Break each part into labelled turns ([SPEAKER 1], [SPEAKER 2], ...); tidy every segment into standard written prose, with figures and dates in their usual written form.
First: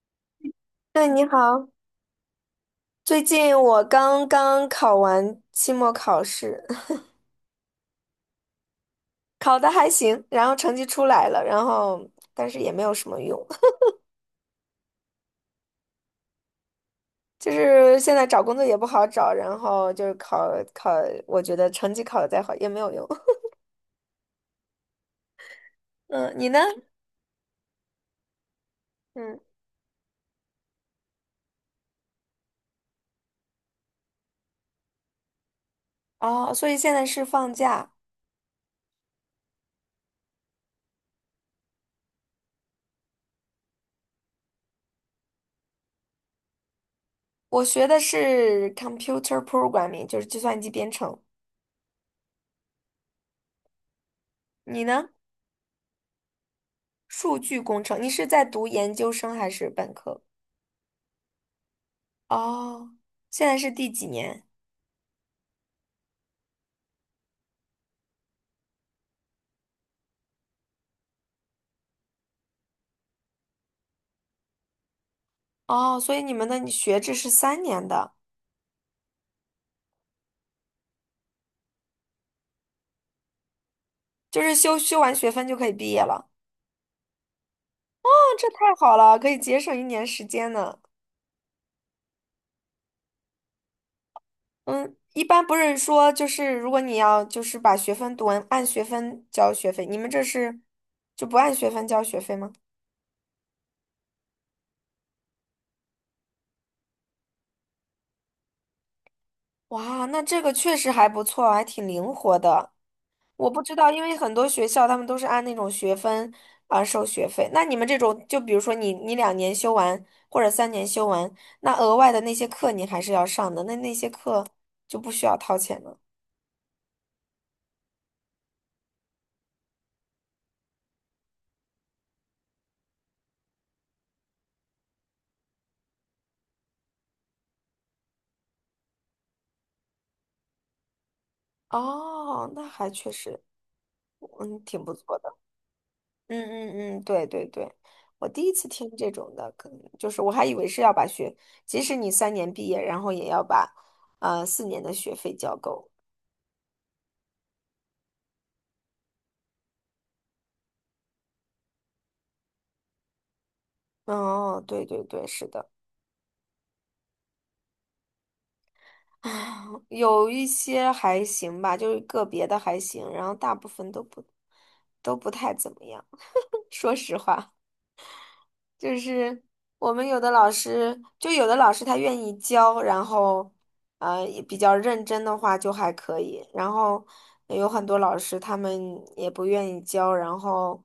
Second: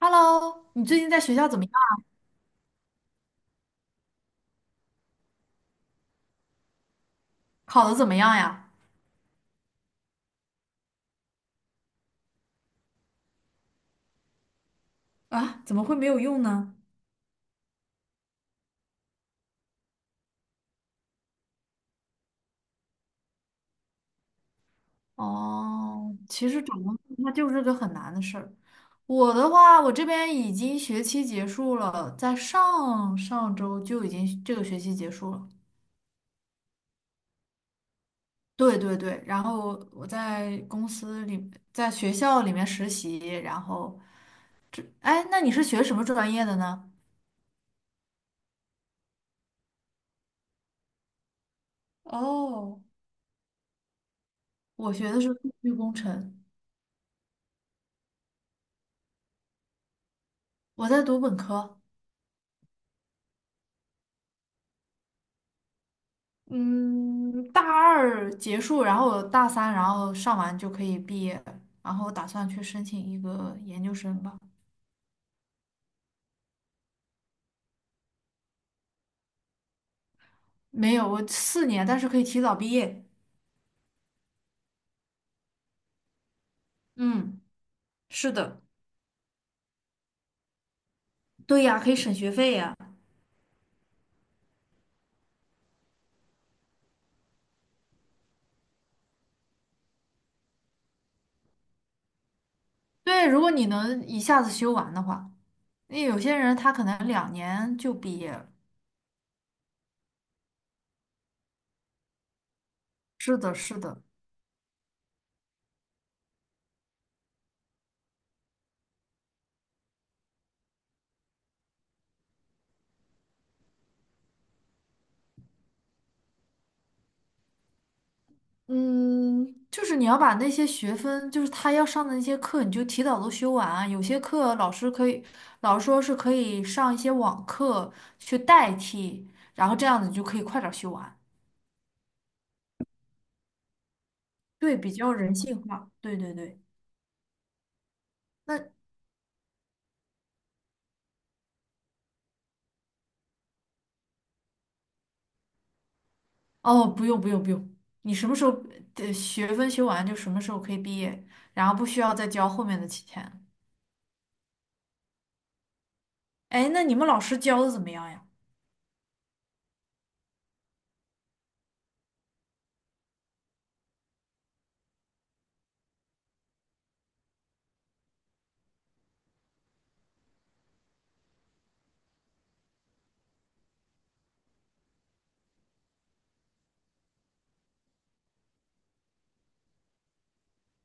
[SPEAKER 1] Hello，你最
[SPEAKER 2] 对，
[SPEAKER 1] 近在
[SPEAKER 2] 你
[SPEAKER 1] 学校怎么
[SPEAKER 2] 好。
[SPEAKER 1] 样？
[SPEAKER 2] 最近我刚刚考完期末考试，
[SPEAKER 1] 考得怎么样呀？
[SPEAKER 2] 考的还行，然后成绩出来了，但是也没有什么用。
[SPEAKER 1] 啊，怎么会没有用呢？
[SPEAKER 2] 就是现在找工作也不好找，然后就是考，我觉得成绩考的再好也没有用。
[SPEAKER 1] 哦，
[SPEAKER 2] 嗯，你
[SPEAKER 1] 其
[SPEAKER 2] 呢？
[SPEAKER 1] 实找工作它就是个很难的事儿。我
[SPEAKER 2] 嗯，
[SPEAKER 1] 的话，我这边已经学期结束了，在上上周就已经这个学期结束了。
[SPEAKER 2] 哦，所以现在是放假。
[SPEAKER 1] 对对对，然后我在公司里，在学校里面实习，然后，哎，那你是学什么专业的呢？
[SPEAKER 2] 我学的是 computer programming，就是计算机编程。
[SPEAKER 1] 哦，
[SPEAKER 2] 你
[SPEAKER 1] 我
[SPEAKER 2] 呢？
[SPEAKER 1] 学的是数据工程，
[SPEAKER 2] 数据工程。你是在读研究生还是本科？
[SPEAKER 1] 我在读本科。
[SPEAKER 2] 哦，现在是第几年？
[SPEAKER 1] 嗯，大二结束，然后大三，然后上完就可以毕业，然后打算去申请一个研究生吧。
[SPEAKER 2] 哦，所以你们的学制是三年的，
[SPEAKER 1] 没有，我4年，但是可以提早毕业。
[SPEAKER 2] 就是修完学分就可以毕业了。
[SPEAKER 1] 嗯，
[SPEAKER 2] 啊，
[SPEAKER 1] 是
[SPEAKER 2] 这
[SPEAKER 1] 的，
[SPEAKER 2] 太好了，可以节省一年时间呢。
[SPEAKER 1] 对呀，可以省学费呀。
[SPEAKER 2] 嗯，一般不是说就是如果你要就是把学分读完，按学分交学费，你们这是就不按学分交学费吗？
[SPEAKER 1] 对，如果你能一下子修完的话，因为有些人他可能2年就毕业了。
[SPEAKER 2] 哇，那这个确实还不错，还挺灵活的。
[SPEAKER 1] 是
[SPEAKER 2] 我
[SPEAKER 1] 的，
[SPEAKER 2] 不知
[SPEAKER 1] 是
[SPEAKER 2] 道，因
[SPEAKER 1] 的。
[SPEAKER 2] 为很多学校他们都是按那种学分啊、收学费。那你们这种，就比如说你两年修完或者三年修完，那额外的那些课你还是要上的，那那些课就不需要掏钱了。
[SPEAKER 1] 嗯，就是你要把那些学分，就是他要上的那些课，你就提早都修完啊。有些课老师可以，老师说是可以上一些网课去代替，然后这样子就可以快点儿修完。
[SPEAKER 2] 哦，那还确实，嗯，
[SPEAKER 1] 对，
[SPEAKER 2] 挺不
[SPEAKER 1] 比较
[SPEAKER 2] 错的。
[SPEAKER 1] 人性化。对对
[SPEAKER 2] 嗯
[SPEAKER 1] 对。
[SPEAKER 2] 嗯嗯，对对对，我第一次
[SPEAKER 1] 那
[SPEAKER 2] 听这种的，可能就是我还以为是要把学，即使你三年毕业，然后也要把四年的学费交够。
[SPEAKER 1] 哦，不用不用不用，你什么时候的学分修完就什么时候可以毕业，然后不需要再交后面的期钱了。
[SPEAKER 2] 哦，对对对，是的。
[SPEAKER 1] 哎，那你们老师教的怎么样呀？
[SPEAKER 2] 有一些还行吧，就是个别的还行，然后大部分都不太怎么样。说实话，就是我们有的老师，就有的老师他愿意教，然后也比较认真的话就还可以，然后有很多老师他们也不愿意教，然后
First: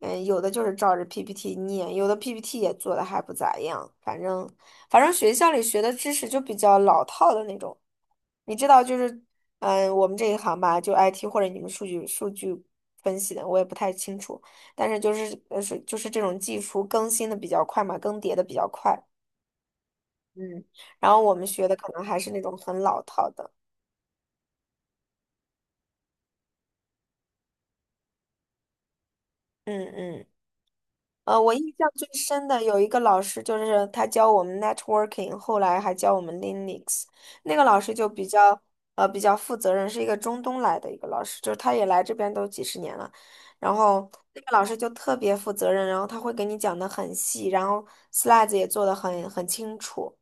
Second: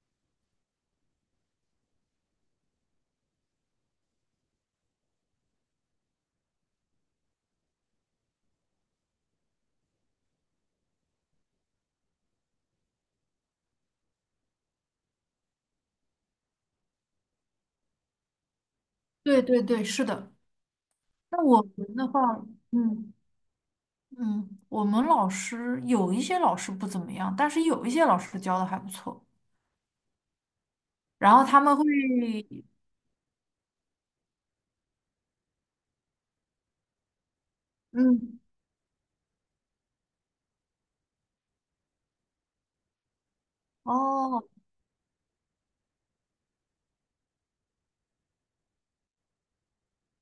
[SPEAKER 2] 嗯，有的就是照着 PPT 念，有的 PPT 也做的还不咋样。反正，反正学校里学的知识就比较老套的那种。你知道，就是，嗯，我们这一行吧，就 IT 或者你们数据分析的，我也不太清楚。但是就是，是就是这种技术更新的比较快嘛，更迭的比较快。
[SPEAKER 1] 对对对，是的。
[SPEAKER 2] 嗯，然后我
[SPEAKER 1] 那
[SPEAKER 2] 们
[SPEAKER 1] 我
[SPEAKER 2] 学的可
[SPEAKER 1] 们
[SPEAKER 2] 能
[SPEAKER 1] 的
[SPEAKER 2] 还
[SPEAKER 1] 话，
[SPEAKER 2] 是那种很老
[SPEAKER 1] 嗯。
[SPEAKER 2] 套的。
[SPEAKER 1] 嗯，我们老师有一些老师不怎么样，但是有一些老师教的还不错。
[SPEAKER 2] 嗯嗯。
[SPEAKER 1] 然
[SPEAKER 2] 呃，
[SPEAKER 1] 后
[SPEAKER 2] 我印
[SPEAKER 1] 他们会，
[SPEAKER 2] 象最深的有一个老师，就是他教我们 networking，后来还教我们 Linux。那个老师就比
[SPEAKER 1] 嗯，
[SPEAKER 2] 较比较负责任，是一个中东来的一个老师，就是他也来这边都几十年了。然后那
[SPEAKER 1] 哦，
[SPEAKER 2] 个老师就特别负责任，然后他会给你讲的很细，然后 slides 也做的很清楚，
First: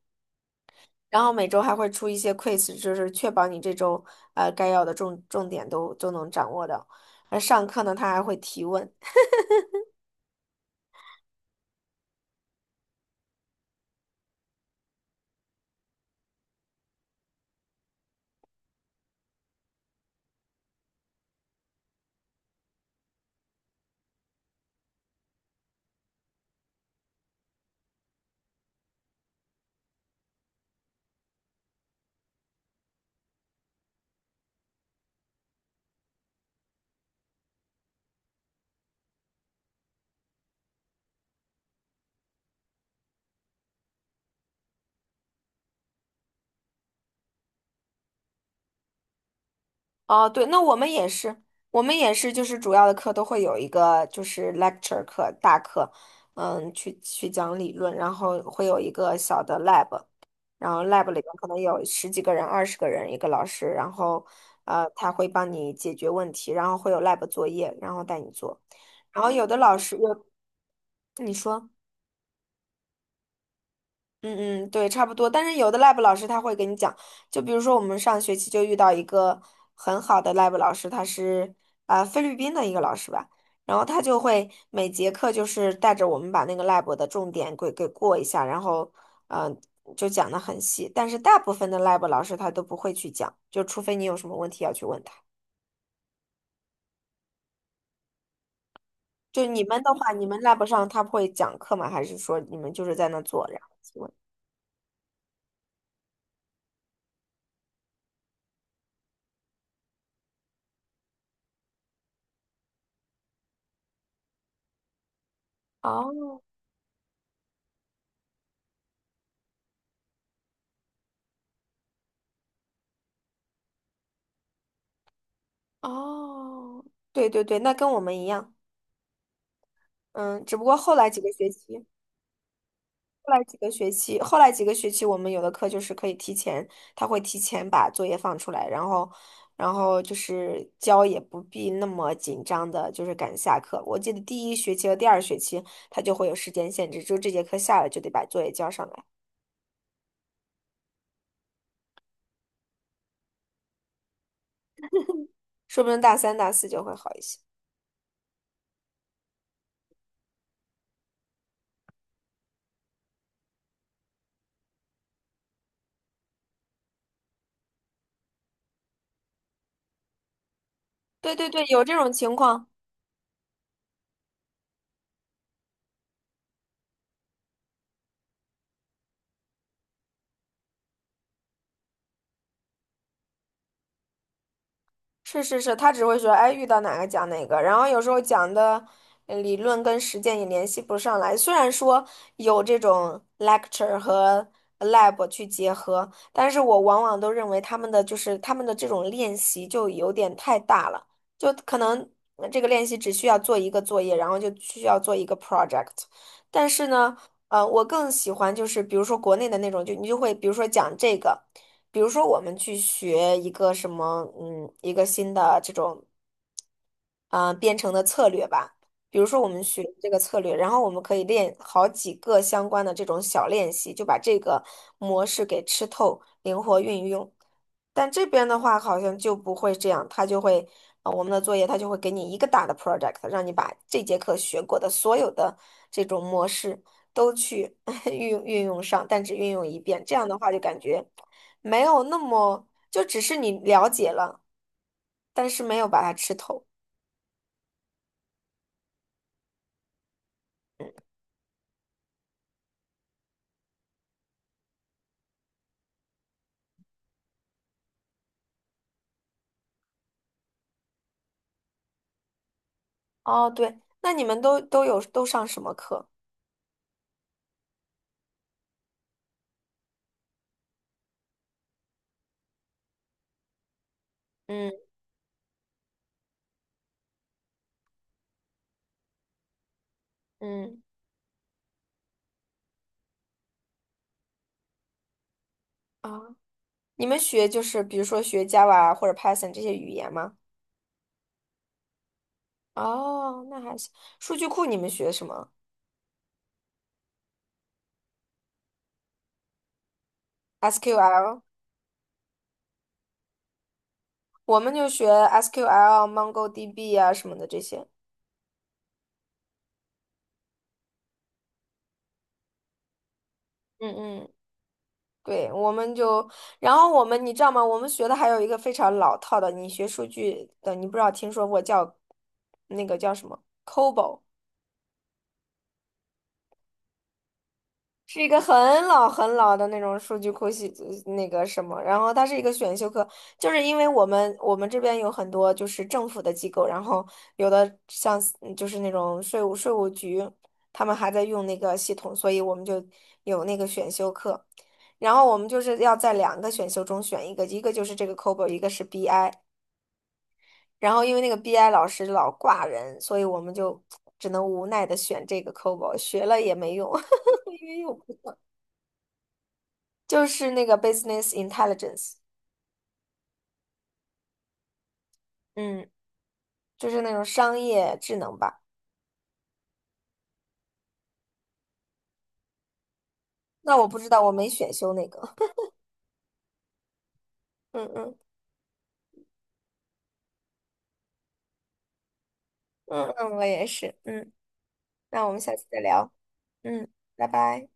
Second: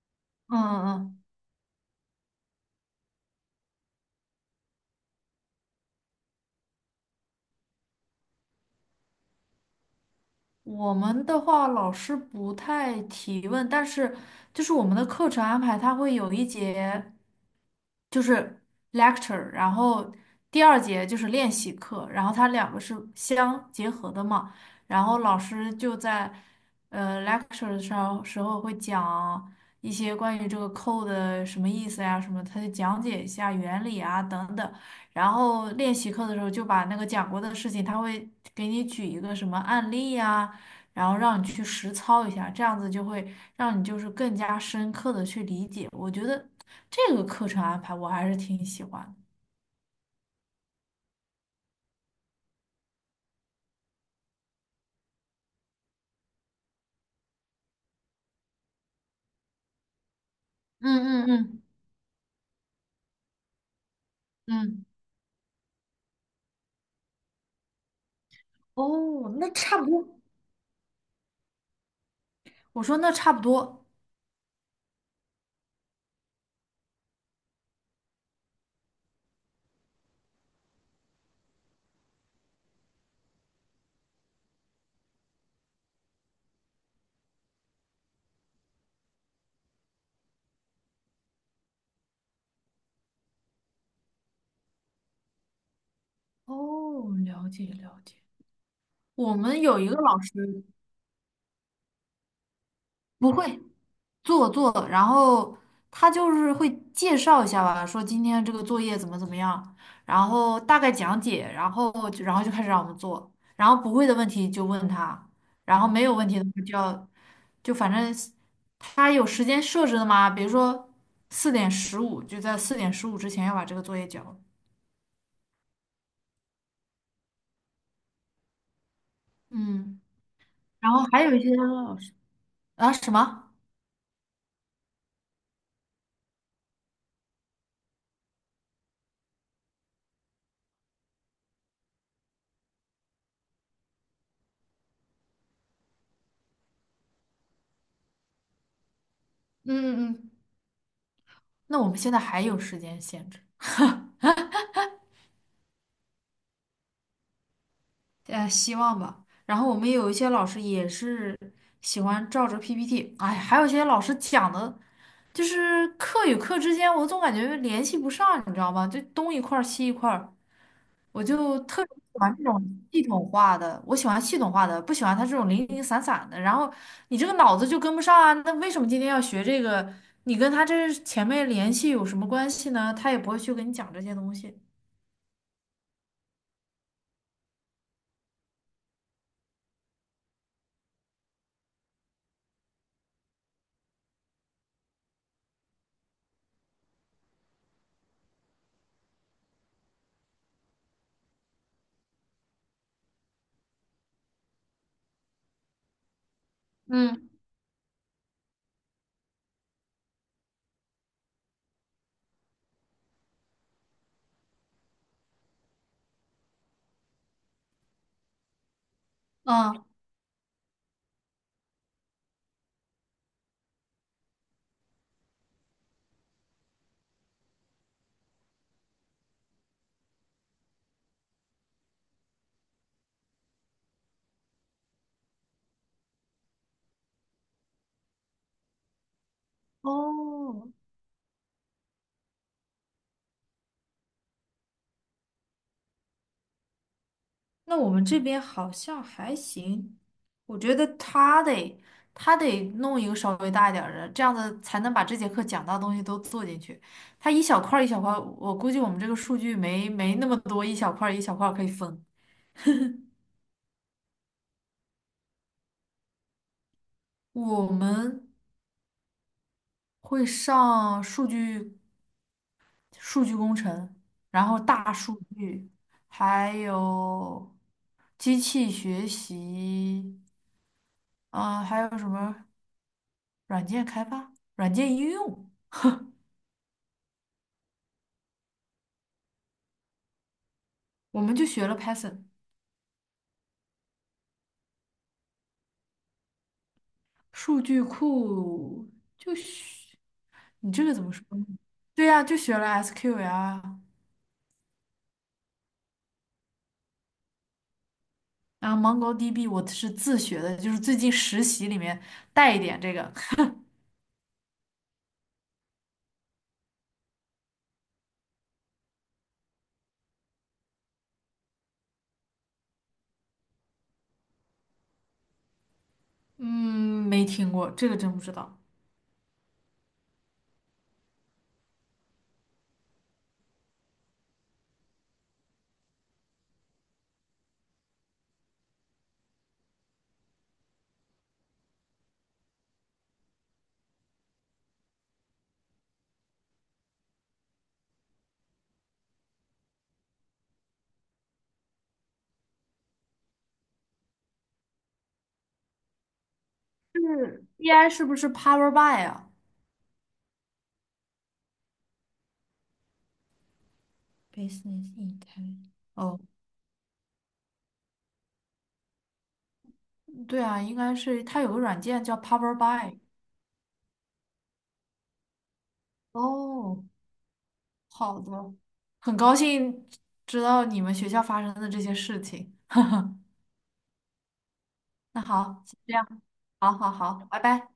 [SPEAKER 1] 嗯嗯，
[SPEAKER 2] 然后每周还会出一些 quiz，就是确保你这周该要的重点都能掌握到。而上课呢，他还会提问。
[SPEAKER 1] 我们的话老师不太提问，但是就是我们的课程安排，他会有一节。就是 lecture，然后第二节就是练习课，然后它两个是相结合的嘛。然后老师就在lecture 的时候会讲一些关于这个 code 的什么意思呀，什么，他就讲解一下原理啊等等。然后练习课的时候就把那个讲过的事情，他会给你举一个什么案例呀，然后让你去实操一下，这样子就会让你就是更加深刻的去理解。我觉得。这个课程安排我还是挺喜欢的。
[SPEAKER 2] 哦，对，那我们也是，我们也是，就是主要的课都会有一个就是 lecture 课大课，嗯，去讲理论，然后会有一个小的 lab，然后 lab 里面
[SPEAKER 1] 嗯嗯
[SPEAKER 2] 可能
[SPEAKER 1] 嗯
[SPEAKER 2] 有十几个人、二十个人一个老师，然后
[SPEAKER 1] 嗯，
[SPEAKER 2] 他会帮你解决问题，然后会有 lab 作业，然后带你做，然后
[SPEAKER 1] 哦，
[SPEAKER 2] 有
[SPEAKER 1] 那
[SPEAKER 2] 的老
[SPEAKER 1] 差不
[SPEAKER 2] 师
[SPEAKER 1] 多。
[SPEAKER 2] 有你说。
[SPEAKER 1] 我说那差不多，
[SPEAKER 2] 嗯嗯，对，差不多。但是有的 lab 老师他会给你讲，就比如说我们上学期就遇到一个很好的 lab 老师，他是菲律宾的一个老师吧，然后他就会每节课就是带着我们把那个 lab 的重点给过一下，然后嗯、就讲的很细。但是大部分的 lab 老师他都不会去讲，就除非你有什么问题要去问他。
[SPEAKER 1] 哦，了解了解。我
[SPEAKER 2] 就
[SPEAKER 1] 们
[SPEAKER 2] 你
[SPEAKER 1] 有
[SPEAKER 2] 们
[SPEAKER 1] 一
[SPEAKER 2] 的
[SPEAKER 1] 个
[SPEAKER 2] 话，
[SPEAKER 1] 老
[SPEAKER 2] 你们
[SPEAKER 1] 师
[SPEAKER 2] lab 上他会讲课吗？还是说你们就是在那
[SPEAKER 1] 不
[SPEAKER 2] 做，然
[SPEAKER 1] 会，
[SPEAKER 2] 后去问？
[SPEAKER 1] 做做，然后他就是会介绍一下吧，说今天这个作业怎么怎么样，然后大概讲解，然后就开始让我们做，然后不会的问题就问他，然后没有问
[SPEAKER 2] 哦
[SPEAKER 1] 题的话就要就反正他有时间设置的嘛，比如说四点十五，就在四点十五之前要把这个作业交了。
[SPEAKER 2] 哦，对对对，那跟我们一样。
[SPEAKER 1] 嗯，
[SPEAKER 2] 嗯，只不过
[SPEAKER 1] 然
[SPEAKER 2] 后
[SPEAKER 1] 后
[SPEAKER 2] 来几
[SPEAKER 1] 还
[SPEAKER 2] 个
[SPEAKER 1] 有一
[SPEAKER 2] 学
[SPEAKER 1] 些
[SPEAKER 2] 期，
[SPEAKER 1] 老师啊什
[SPEAKER 2] 后来
[SPEAKER 1] 么，
[SPEAKER 2] 几个学期，后来几个学期，我们有的课就是可以提前，他会提前把作业放出来，然后，然后就是交也不必那么紧张的，就是赶下课。我记得第一学期和第二学期，他就会有时间限制，就这节课下了就得把作业交上来，
[SPEAKER 1] 嗯嗯嗯，那我们现在还有时间限制。
[SPEAKER 2] 说不定大三、大四就会好一些。
[SPEAKER 1] 希望吧。然后我们有一些老师也是喜欢照着 PPT，哎，还有一些老师讲的，就是课与课之间，我总感觉联系不上，你知道吗？就东一块儿西一块儿，我
[SPEAKER 2] 对对
[SPEAKER 1] 就
[SPEAKER 2] 对，有
[SPEAKER 1] 特
[SPEAKER 2] 这
[SPEAKER 1] 别喜
[SPEAKER 2] 种
[SPEAKER 1] 欢
[SPEAKER 2] 情
[SPEAKER 1] 这种
[SPEAKER 2] 况。
[SPEAKER 1] 系统化的，我喜欢系统化的，不喜欢他这种零零散散的。然后你这个脑子就跟不上啊，那为什么今天要学这个？你跟他这前面联系有什么关系呢？他也不会去跟你讲这些东西。
[SPEAKER 2] 是是是，他只会说，哎，遇到哪个讲哪个，然后有时候讲的理论跟实践也联系不上来。虽然说有这种 lecture 和lab 去结合，但是我往往都认为他们的这种练习就有点太大了，就可能这个练习只需要做一个作业，然后就需要做一个 project。但是呢，
[SPEAKER 1] 嗯，
[SPEAKER 2] 我更喜欢就是比如说国内的那种，就你就会比如说讲这个。比如说我们去学一个什么，嗯，一个新的这种，啊编程的策略吧。比如说我们学
[SPEAKER 1] 嗯，
[SPEAKER 2] 这个策略，然后我们可以练好几个相关的这种小练习，就把这个模式给吃透，灵活运用。但这边的话好像就不会这样，他就会，我们的作业他就会给你一个大的 project，让你把这节课学过的所有的这种模式都去 运用上，但只运用一遍。这样的话就
[SPEAKER 1] 哦，
[SPEAKER 2] 感觉。没有那么，就只是你了解了，但是没有把它吃透。
[SPEAKER 1] 那我们这边好像还行，我觉得他得弄一个稍微大一点儿的，这样子才能把这节课讲到的东西都做进去。他一小块儿一小块儿，我估计我们这个数据没那么多，一小块儿一小块儿可以分。
[SPEAKER 2] 哦，对，那你们都上什么课？
[SPEAKER 1] 我们会上数据工程，然后
[SPEAKER 2] 嗯
[SPEAKER 1] 大数据，还有机器学习，
[SPEAKER 2] 嗯
[SPEAKER 1] 啊、还有什么软件开发、软件应用，
[SPEAKER 2] 啊，你们学就是比如说学 Java 或者 Python 这些语言吗？
[SPEAKER 1] 我们就学了 Python。
[SPEAKER 2] 哦，那还行。数据库你们学什么
[SPEAKER 1] 数据库就学，你这个怎么说
[SPEAKER 2] ？SQL，
[SPEAKER 1] 呢？对呀、就学了 SQL 啊，
[SPEAKER 2] 我们就学 SQL、MongoDB 啊什么的这些。
[SPEAKER 1] 然后 MongoDB 我是自学的，就是最近实习里面带一点这个。
[SPEAKER 2] 嗯嗯。对，我们就，然后我们，你知道吗？我们学的还有一个非常老套的，你学数据的，你不知道听说过叫那个叫什么 COBOL。
[SPEAKER 1] 嗯，没听过，这个真不
[SPEAKER 2] 是一
[SPEAKER 1] 知
[SPEAKER 2] 个很
[SPEAKER 1] 道。
[SPEAKER 2] 老很老的那种数据库那个什么，然后它是一个选修课，就是因为我们这边有很多就是政府的机构，然后有的像嗯就是那种税务局，他们还在用那个系统，所以我们就有那个选修课，然后我们就是要在两个选修中选一个，一个就是这个 COBOL，一个是 BI，然后因为那个 BI 老师老挂人，所以我们就只能无奈的选这个 COBOL，学了也没用。
[SPEAKER 1] 就是
[SPEAKER 2] 因为
[SPEAKER 1] BI 是
[SPEAKER 2] 又。
[SPEAKER 1] 不是 Power BI 啊？
[SPEAKER 2] 就是那个 business intelligence，
[SPEAKER 1] Business Intelligence。
[SPEAKER 2] 嗯，
[SPEAKER 1] 哦，
[SPEAKER 2] 就是那种商业智能吧。
[SPEAKER 1] 对啊，应该是它有个软件叫 Power BI。
[SPEAKER 2] 那我不知道，我没选修那个。
[SPEAKER 1] 哦，
[SPEAKER 2] 嗯嗯
[SPEAKER 1] 好的，很高兴知道你们学校发生的这些事情。
[SPEAKER 2] 嗯，我也是。嗯，
[SPEAKER 1] 那
[SPEAKER 2] 那我们下
[SPEAKER 1] 好，
[SPEAKER 2] 次
[SPEAKER 1] 先
[SPEAKER 2] 再
[SPEAKER 1] 这样，
[SPEAKER 2] 聊。
[SPEAKER 1] 好
[SPEAKER 2] 嗯，
[SPEAKER 1] 好好，
[SPEAKER 2] 拜
[SPEAKER 1] 拜
[SPEAKER 2] 拜。
[SPEAKER 1] 拜。